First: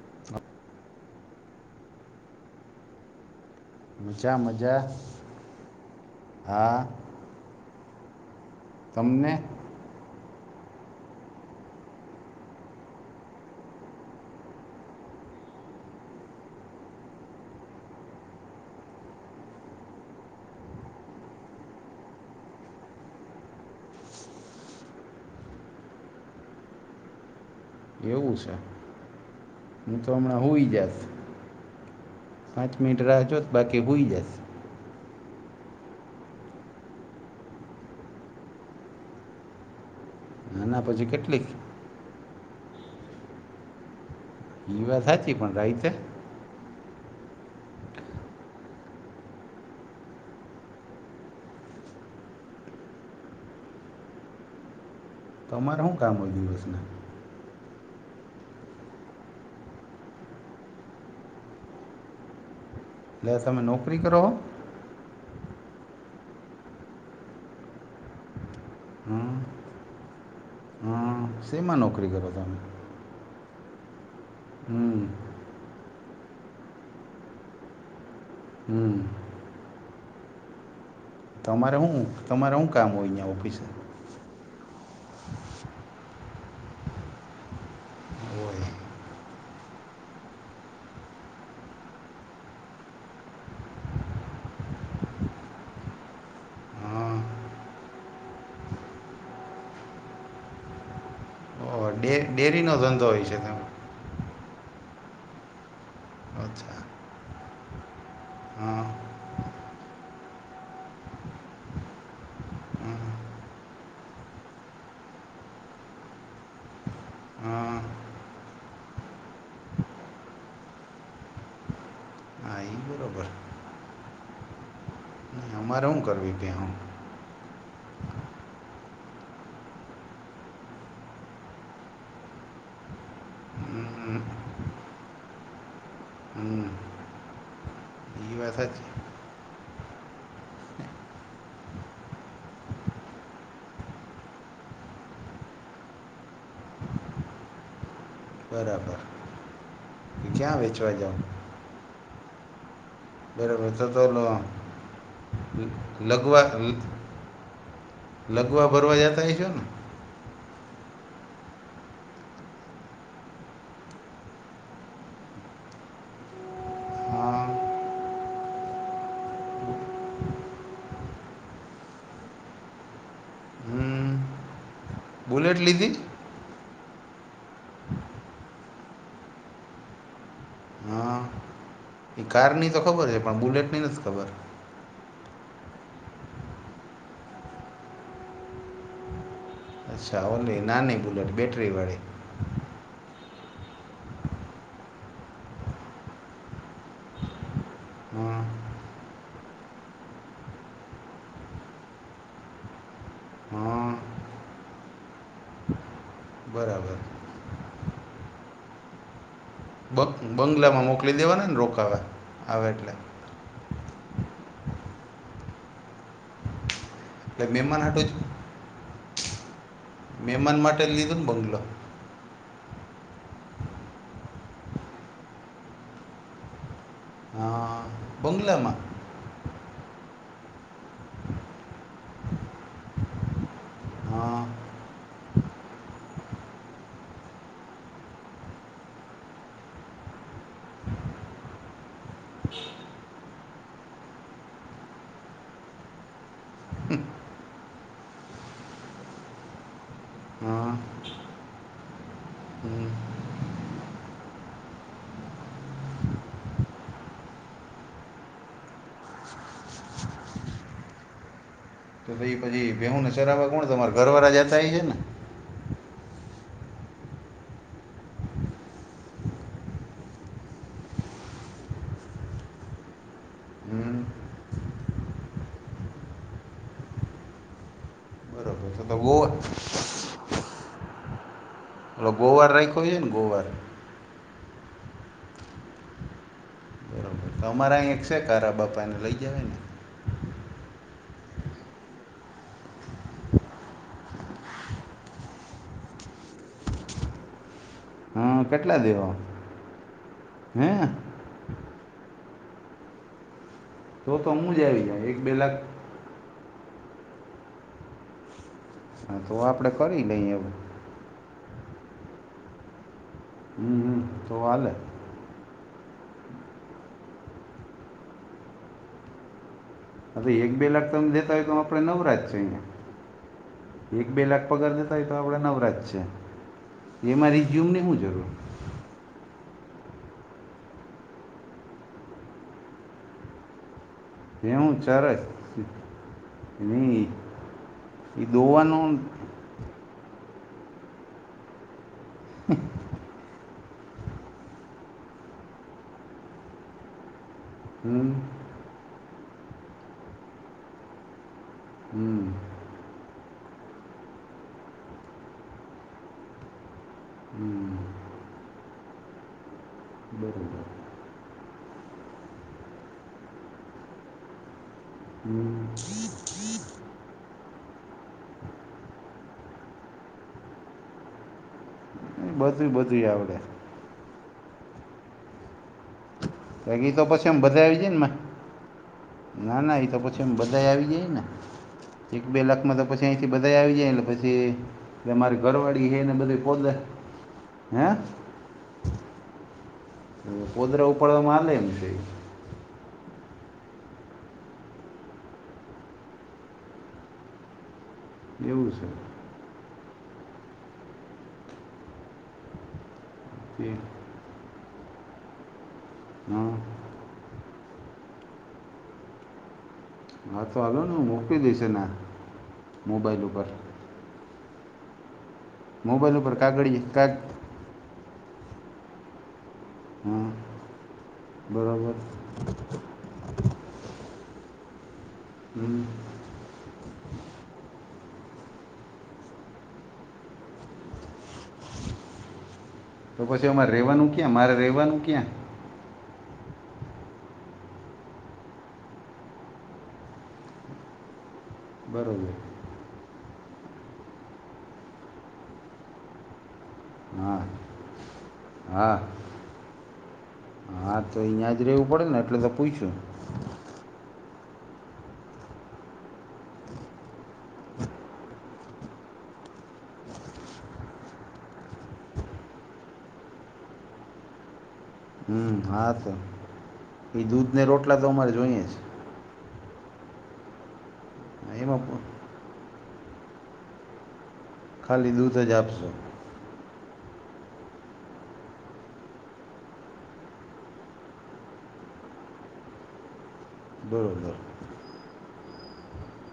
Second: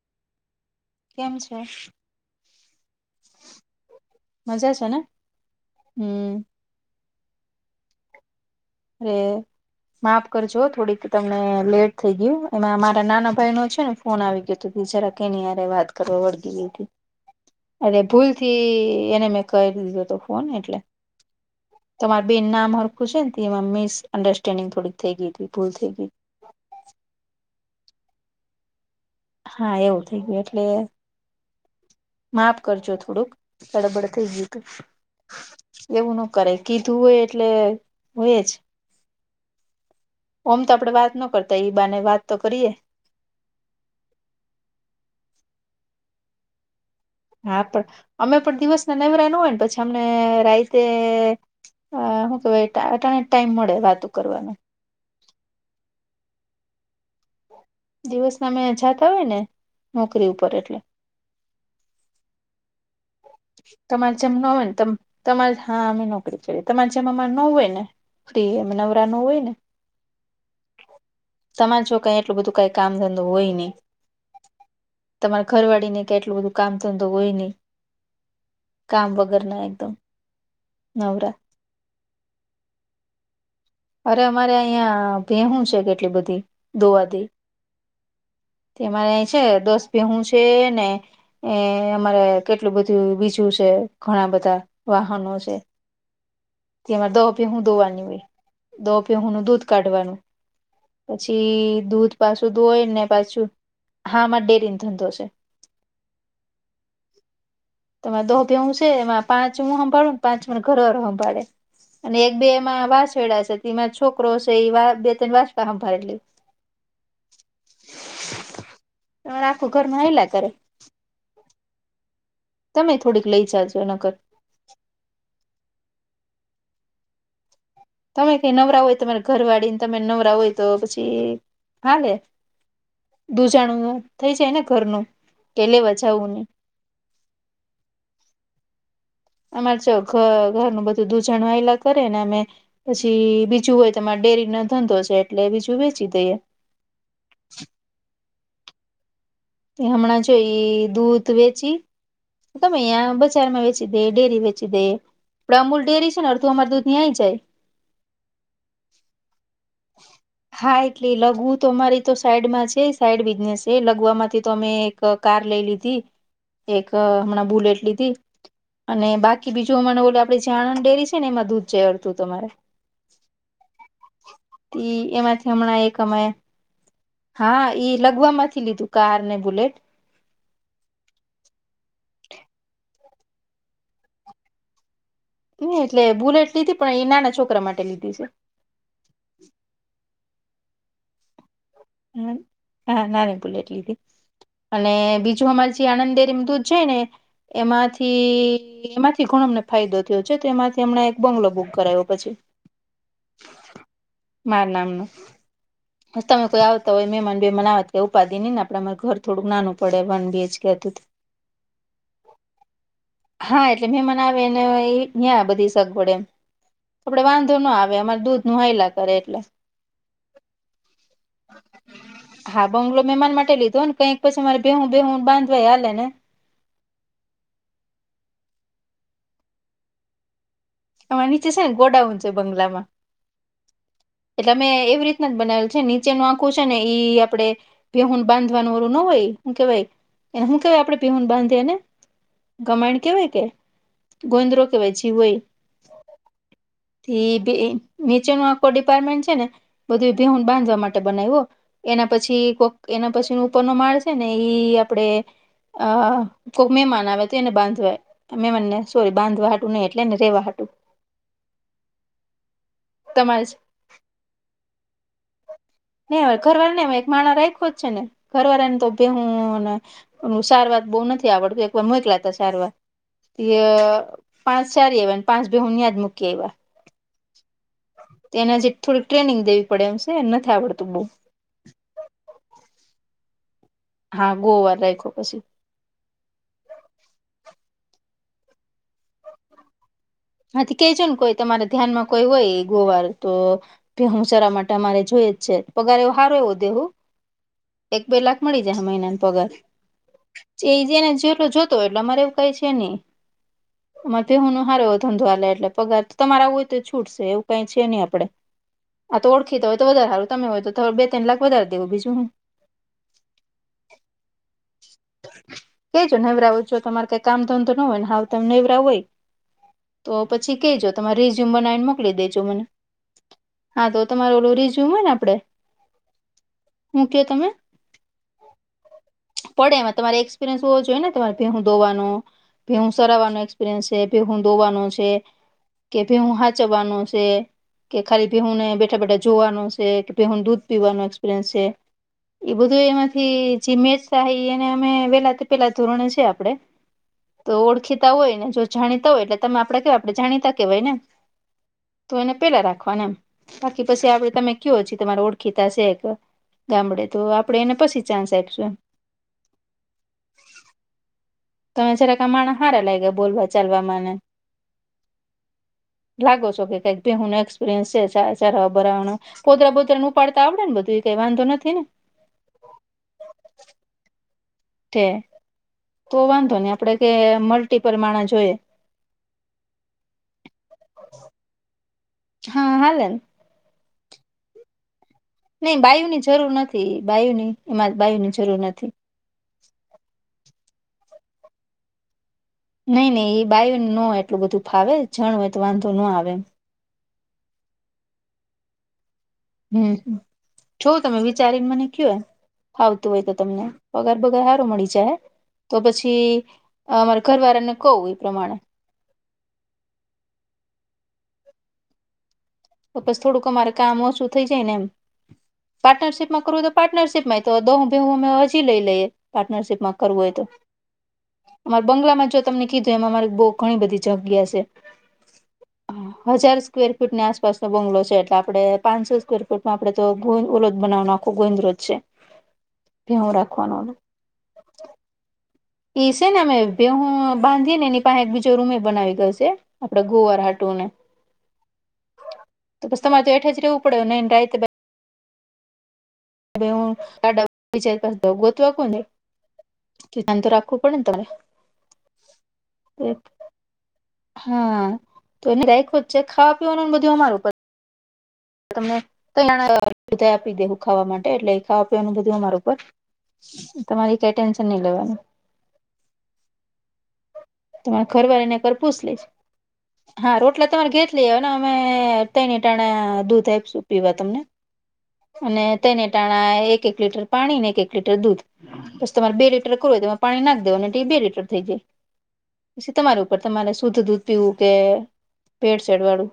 [unintelligible] કેમ છે. મજા છે ને હમ્મ. હા. તમને એ માફ કરજો થોડીક તમને લેટ થઈ ગયું એમાં મારા નાના ભાઈ નો છે ને ફોન આવી ગયો તો જરા કેનીય વાત કરવા વળગી લીધી. અરે ભૂલ થી એને મેં કરી દીધો હતો ફોન એટલે. તમાર બેન નામ હરખું છે એમાં મિસઅન્ડરસ્ટેન્ડિંગ થોડીક થઈ ગઈ હતી ભૂલ થઈ ગઈ. એવું છે. હા હું એવું તો થઇ ગયું હમણાં એટલે સૂઈ જાત માપ પાંચ કરજો મિનિટ રાહ થોડુંક જોત બાકી સૂઈ સળબડ જાત થઈ ગયું. એવું નો કરાય કીધું હોય એટલે હોય જ ઓમ તો આના આપડે પછી વાત નો કેટલીક કરતા હોય ઈ બાને વાત તો કરીયએ ઈ વાત સાચી પણ રાઈતે હા પણ અમે પણ દિવસ ના નનેવરા નો હોય ને પછી અમને રાઈતે અ હું તો ભાઈ અટાણે જ ટાઈમ મળે વાતો કરવા ને તમારે હુ કામ હોય દિવસના દિવસ ના અમે જતા હોય ને નોકરી ઉપર એટલે એટલે તમે નોકરી તમારે કરો હો જેમ ન હોય ને તમ તમારે હા અમે નોકરી કરીએ તમારે જેમ અમારે ના અ હોય ને ફ્રી અમે ના હોઈએ હં ને હં શેમાં તમારે જો ક નોકરી કરો એટલું બધું તમે કઈ કામ ધંધો હોય નહી હમ તમારા ઘરવાળી ને કેટલું બધું કામ ધંધો હોય નહી હમ કામ વગર ના એકદમ નવરા તમારે શું તમારે શું કામ હોય ત્યાં ઓફિસે એ અરે અમારે અહિયા ભેહું છે કેટલી બધી ધોવા દી હોય તયે અમાંરે છે દસ ભેહું છે ને એ અમારે કેટલું બધું બીજું છે ઘણા બધા વાહનો છે તંમાં હં દોહપીહું દોવાની હોય ફો પીહું નું દૂધ કાઢવાનું પછી ઓહ ડે દૂધ પાછું ડેરીનો ધોય ને ધંધો હોય છે પાછું તમે હામાં ડેરીને ધંધો છે અચ્છા તમા દો બેે હું છે હં એમાં પાંચ હું સંંભાળું ને પાંચ મારો ઘરો સંભાળે અને એક બે એમાં વાસવેેડાછે તેમાં છોકરો છે એ બે ત્રણ વાસડા હભા લે હમ્મ તમારે આખું ઘરમાં હયલા કરે હા એ તમે બરોબર થોડીક લઈ જાજો નગર અમારે હું કરવી ત્યાં ભેહું તમે કઈ નવરા હોય તો તમારે ઘર વાળીને તમે નવરા હોય તો પછી હા લે દુજણું થઈ જાય ને ઘરનું કે લેવા જાવું નઈ હમ એ વાત હાચી અમારે જો ઘર ઘરનું બધું દૂજણ હાઈલા કરે ને અમે પછી બીજું હોય તમારે ડેરીનો ધંધો છે એટલે બીજું વેચી દઈએ બરાબર તે હમણાં જોઈ ક્યાં એ વેચવા જાવ દૂધ વેચી ગમેયા બજારમાં બરાબર તો વેચી તો દે લ ડેરી વેચી દે પણ અમૂલ ડેરી છે ને લગવા અડધું અમારુ દૂધ નઈય જાય. લગવા ભરવા જતા હ છો ને. હા એટલે લગવું તો અમારી તો સાઈડમાં છે સાઈડ બિઝનેસ છે લગવા મા થી. તો મેં એક કાર લઈ લીધી એક હા હમણાં બુલેટ લીધી. અને બાકી બીજું અમાને બોલે આપ જે આણંદ ડેરી છે ને એમાં દૂધ અડતું અમારે હમ ઈ એમાંથી બુલેટ હમણાં લીધી એક અમેં હા એ લગવામાંથી લીધું કાર ને બુલેટ હા એ કાર ની તો ખબર છે પણ બુલેટ ની નથી ખબર ની એટલે બુલેટ લીધી પણ એ નાના છોકરા માટે લીધી છે અચ્છા ઓલી નાની બુલેટ બેટરી વાળી હ હા નાની બુલેટ લીધી અને બીજું અમાર જે આનંદ ડેરી મા દૂધ જાયે ને હા એમાંથી એમાંથી ઘણો અમને ફાયદો થયો છે તો એમાંથી હમણાં એક બંગલો બુક કરાવ્યો પછી હા મારા નામનું તમે કોઈ આવ બરાબર તોય મેમાન બેમાન આવૅ તો કઈ ઉપાદી ની ને આપના અ ઘર થોડુંક નાનું પડે બ વન બીએચ કે બંગલામાં હતું તે મોકલી દેવાના ને રોકાવા આવે એટલે હા એટલે મેંમને આવે એને ન્યાં બધી સગવડ એમ આપડે એટલે વાંધો ન મહેમાન આવે હાટુ જ અમારે દૂધ નું હલા કરે એટલે મહેમાન માટે લીધું ને બંગલો હા બંગ્લો મહેમાન માટે લીધો ને કઈક પછી મારે બેહું બેહવ બાંધવા હાલે ને હા બંગલામાં આ નીચે છે ને ગોડાઉ છે બંગ્લામાં અ એટલે અમે એવી રીતના જ બનાવેલ છે નીચેનું આંખું છે ને ઈ આપડે. પહુન બાંધવાનું વાળું ન હોય હું કેવાય શું કેવાય આપણે પીહન બાંધીેને ગમણ કેવાય કે ગોંદ્રો કેવાય જીવય નીચે ન આખો ડિપાર્ટમેન્ટ છે ને બધું ભીઉુન અ બાંધવા માટે બનાવ્યો એના પછી કો હં એના પછી ઉપરનો માળ છે ને ઈ આપડે આ કોઈ મહેમાન આવે તો એને બાંધવાય અમે મને સોરી બાંધવાટ નહીઈ એટલે ને રહેવા તો ભી પછી વેઉુ ને સરાવા કોણ તમારે ઘર વાળા જતાય એ ને ઘરવાળા ને એક માણા રાખ્યો જ છે ને ઘરવાળા ને તો બહુ સારવાર બહુ નથી આવડતું એક વાર મોકલાતા સારવાર એ હં પાંચ ચાર વાન પાંચ મૂકી આયવા તે એના બરાબર જે તો તો થોડીક ગોવા ટ્રેનિંગ દેવી પડે એમ છે નથી આવડતું બઉ ઓલો ગોવાર રાખ્યોઈએ ને ગોવાર હા ગોવાર રાયખો પછી બરાબર તો અમારા અહીંયા એક છે કારા બાપા એને લઈ ગયા ને આથી કે છે ને કોઈ તમારા ધ્યાનમાં કોઈ હોય ગોવાર તો ભહું ચારા માટે અમારે જોઈએ જ છે પગાર એવ સારો એવો દેવું એક બે લાખ હં મળી કેટલા જાય મહિના દેવા ન પગાર હે એ જેને જો જો તો એટલે અમારે એવું કઈ છે ને તો તો હમુ જ આવી જાય એક બે જોધવા લે લાખ એટલે પગાર તમારા હોય તો છૂટ છે એવું કઈ છે નહી આપડે આ હા તો ઓળખી તો આપણે હોય તો કરી વધારે સારું લઈએ તમે હવે હોય તો બે તણ લાખ વધારે દેવું બીજું હું હમ્મ તો હલે કેજો નૈવરાવું જો તમારે કઈ કામ ધંધો ન હોય ને હ તમે નૈવરાવું હોય હ તો એક પછી બે લાખ કેજો તમે તમારે દેતા હોય રિઝ્યુમ તો બનાવીને આપણે મોકલી નવરા છે દેજો મને અહીયાં હા તો એક બે તમારો લાખ ઓલું પગાર જ રિઝ્યુમ હોય થાય તો ને આપડે આપણે નવરાવ છે હું એ કયો મા તમે રિઝ્યુમને હું જરૂર પડે એમાં તમારે એક્સપિરિયન્સ હોવો જોઈએ ને તમારે ભેઉ ધોવાનો ભેઉું સરાવાનો એક્પિરિયન્સ છે ભેહું એ હું ધોવાનો છે ચરસ કે ભેહું હાચવાનો નહીં છે કે એ ખાલી ભીહુંને દોવાનું બેઠા બેઠા જોવાનું છે કે ભહૂ દૂધ પીવાનો એક્સપિરયન્સ છે એ બધું એમાંથી જમે હી એને અમે વેલાથી પેલા ધોરણે છે આપડે તો હમ ઓળખીતા હોય ને જો જાણીતા હોય એટલે તમે આપણે કેવા આપણે જાણીતા કેવાય ને તો એને હમ પેલા રાખવાને એમ બાકી પછી આપડે તમે કયોછી તમારે ઓળખીતાશે એક ગામડે તો આપડે એને પછી ચાન્સ આપીશું બરાબર તમે જ્યારે કમાણ હારા લાગ્યા બોલવા ચાલવાવામાંને હમ્મ લાગો છો કે કક ભી હું એક્પિરિયન્સ છે ચાર બરાવાનું કોતરા બોતરા નનું પ પાડતા આવડે ને બધ એ કઈ વાંધો નથી ને બધું બધું આવડે છે તો વાંધો ને બાકી આપડે તો કે પછી આમ બધા આવી જાય મલ્ટીપલ ને માં માણા જોઈએ ના ના એ તો પછી એમ બધા આવી જાય ને એક બે હા લાખમાં તો હાલે પછી ને અથી બ આવી જાય એટલે પછી મારી નહી ઘરવાળી છે બાયુ ને ની બધું જરૂર પોદ નથી બાયુ ની હે એમાં બાયુની જરૂર નથી કોદરા ઉપાડવાવામા હાલે એમ કે નઈ નહી એ બાયુને ન હોય એટલું બધું ફાવે જણ હોય તો વાંધો ન આવે એવું છે હમ જો તમે વિચારીને મને કય આવતું હોય તો તમને ઠીક. [unintelligible] તો કઈ હારું મળી જાય તો પછી હા અમારે ઘરવાળાને કવ એ પ્રમાણે [unintelligible] તો બસ મોબાઈલ ઉપર થોડુંક અમારે કામ ઓછું થઈ જાય ને એમ મોબાઈલ ઉપર પાર્ટનરશિપમાં કરવુંય તો કાગળિયે કાગ પાર્ટનરશિપમાં તો [unintelligible] અમે હજી લઈ લઈએ પાર્ટનરશિપ માં કરવું હા હોય તો અમા બરાબર બંગલામાં જો તમને કીધું એમાંરી બવ ઘણી બધી જગ્યા છે હમ. હજાર સ્કવેર ફૂટની આસપાસ બંગલો છે એટલે આપણે પાંચસો સ્કવેર ફીટમાં આપણે તો [unintelligible] બનાવવાનો આખો ગોંદ્રજ છે તો ભેહું પછી અમારે રાખવાનો રેવાનું ક્યાં મારે રેવાનું ક્યાં એ છે ને અમે ભેહું બાંધીએ ને એની પાહે એક બીજો રૂમે બનાવી ગયોશે આપડે ગોવાર હાટું ને બરોબર તો પસ તમારે તો એઠે જ રેવુ ને [unintelligible] હા [unintelligible] ગોતવા હા કોને ધ્યાન તો રાખવું પડે હા ને તો તમારે અહીંયા જ રહેવું પડે ને એટલે તો પૂછ્યું હા તો એ [unintelligible] છે ખાવા પીવાનું બધું અમારું [unintelligible] આપી દે ખાવા માટે એટલે ખાવા પીવાનું બધું અમારા ઉપર તમારી કઈ ટેન્શન નહી લેવા હમ્મ હા તો એ દૂધ ને રોટલા તો તમારે અમારે ઘરવાળીને જોઈએ જ [unintelligible] હા રોટલા તમારે [unintelligible] દેવાના અમે એમાં પ- તેને ટાણે દૂધ આપીશું પીવા તમને ખાલી દૂધ જ અને આપશો તેને ટાણા એક એક લીટર પાણીને એક એક લીટર દૂધ બસ તમારે બે લીટર કરવું હોય તો એમા પાણી નાખ દેવાનું અને બે લીટર થઈ જાય પછી તમારી ઉપર તમારે શુદ્ધ દૂધ બરોબર પીવું કે ભેળસેળ વાળું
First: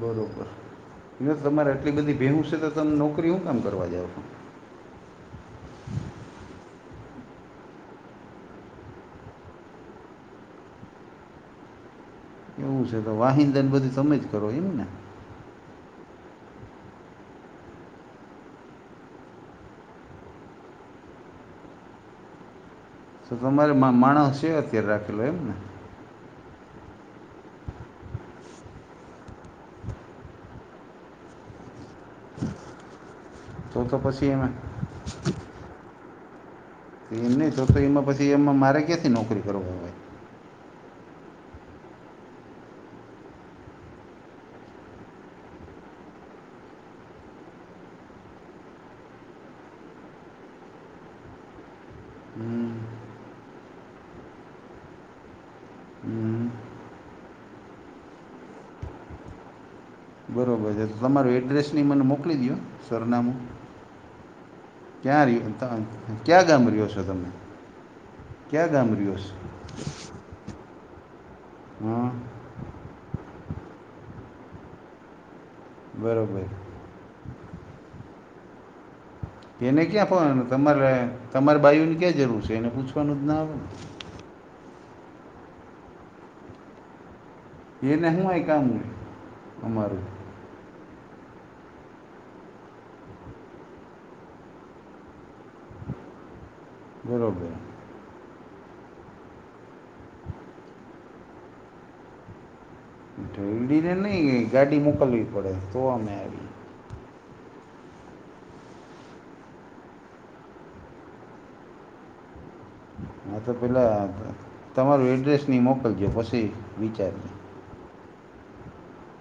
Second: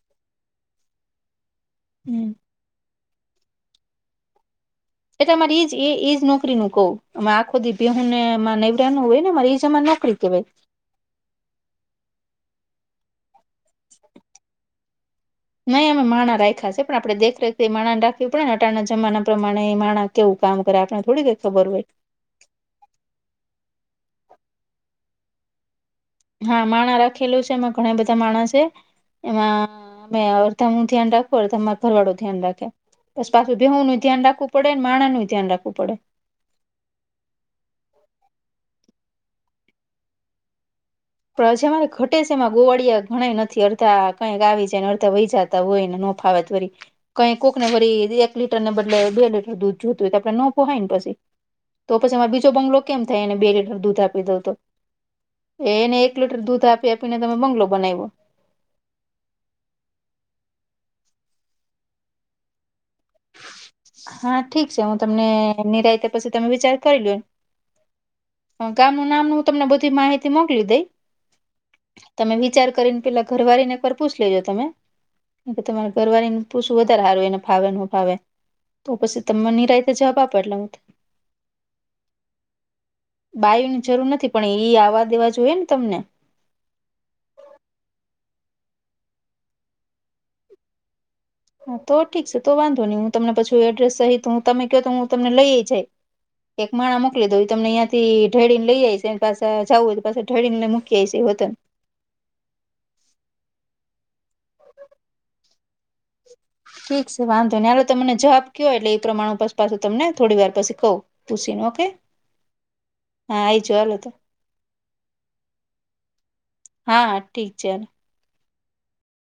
બરાબર તમારે આટલી બધી હમ ભેહું સે તો તમે નોકરી હું કામ કરવા જાવ છો એટલે અમારે એજ એજ નોકરી નું કવ અમે આખો દી બેહુનેમાં નૈવરા ન હોય ને એજ અમારે નોકરી કેવાય એવું છે તો વાહીન દન બધું તમે જ કરો એમ ને નહી અમે માણા રાખ્યા છે પણ આપણે દેખરેખ માણાને રાખવી પડે ને અટાના જમાના પ્રમાણે માણા કેવું કામ કરે આપને થોડી કય ખબર હોય તો તમારે મા માણસ છે અત્યારે રાખેલો એમ ને હા માણા રાખેલું છે એમાં ઘણા બધા માણા છે એમાં અમે અર્ધા ધ્યાન રાખું અર્ધા માં ભરવાડું ધ્યાન રાખે પસ પાછું તો ભેહું તો નું ધ્યાન પછી રાખવું એમાં પડે ને માણા નું ધ્યાન રાખવું પડે [unintelligible] એમાં પછી એમાં મારે ક્યાંથી નોકરી કરવુ હોય [unintelligible] એમાં ગોવાળિયા ઘણા નથી અડધા કંઈક આવી જાય ને અડધા વહી જતા હોય નફાવત વરી કઈ કોકને વરી એક લીટર ને બદલે બે લીટર દૂધ જોતું હોય તો આપડે નો પોહાય ને પછી તો પછી મા બીજો બંગલો હમ કેમ થાય એને બે લીટર દૂધ આપી દઉં તો એ એને એક લીટર હમ દૂધ આપી આપીને તમે બંગલો બનાયવો [unintelligible] તમારું એડ્રેસ એ મને મોકલી દયો સરનામું હા ઠીક છે હું તમને ક્યાં રહ્યો તમેં નિરાયતે પછી ક્યાં તમે ગામ વિચાર રહ્યો કરી છો લ્યો તમે ક્યાં ગામ ગામનું રહ્યો છો નામનું હું તમને બધી માહિતી મોકલી દઈ હં તમે વિચાર કરીને પેલા ઘરવારી ને એક વાર પૂછ લેજો તમે તમારી ઘરવારી બરોબર ને પૂછ વધારે હારું એને ફાવે નું ફાવે તો પછી તમને એને નિરાતે ક્યાં જવાબ આપો ફોન એટલે હું તમારે તમારે બાઈઓની ક્યાં જરૂર છે એને પૂછું બાયુ ની જરૂર નથી પણ એઈ આવવા દેવા જો હોય ને તમને એ નય હું કામ અમારેું. હા તો ઠીક છે તો વાંધો નહી હું તમને પછું એડ્રેસ સહી તો હું તમે કહ તો હું તમને લઈ જાય એક માણા મોકલી દો બરોબર તમનેં તે ઢેળીને લઈ જાય છે પાછા જવું હોય તો પાછા ઢળી ને મુકી જાય છે હોતન ઢેળી ને નઈ ગાડી મોકલવી પડે તો અમે આવી ઠીક છે વાંધો ને હાલ તમને જવાબ કયોય એટલે એ પ્રમાણસ પાછું તમને થોડી વાર પછી કહું તછ ન ઓ કે હા તો પેલાં તમારું એડ્રેસ નહી મોકલજો પછી વિચારજ ચેલ.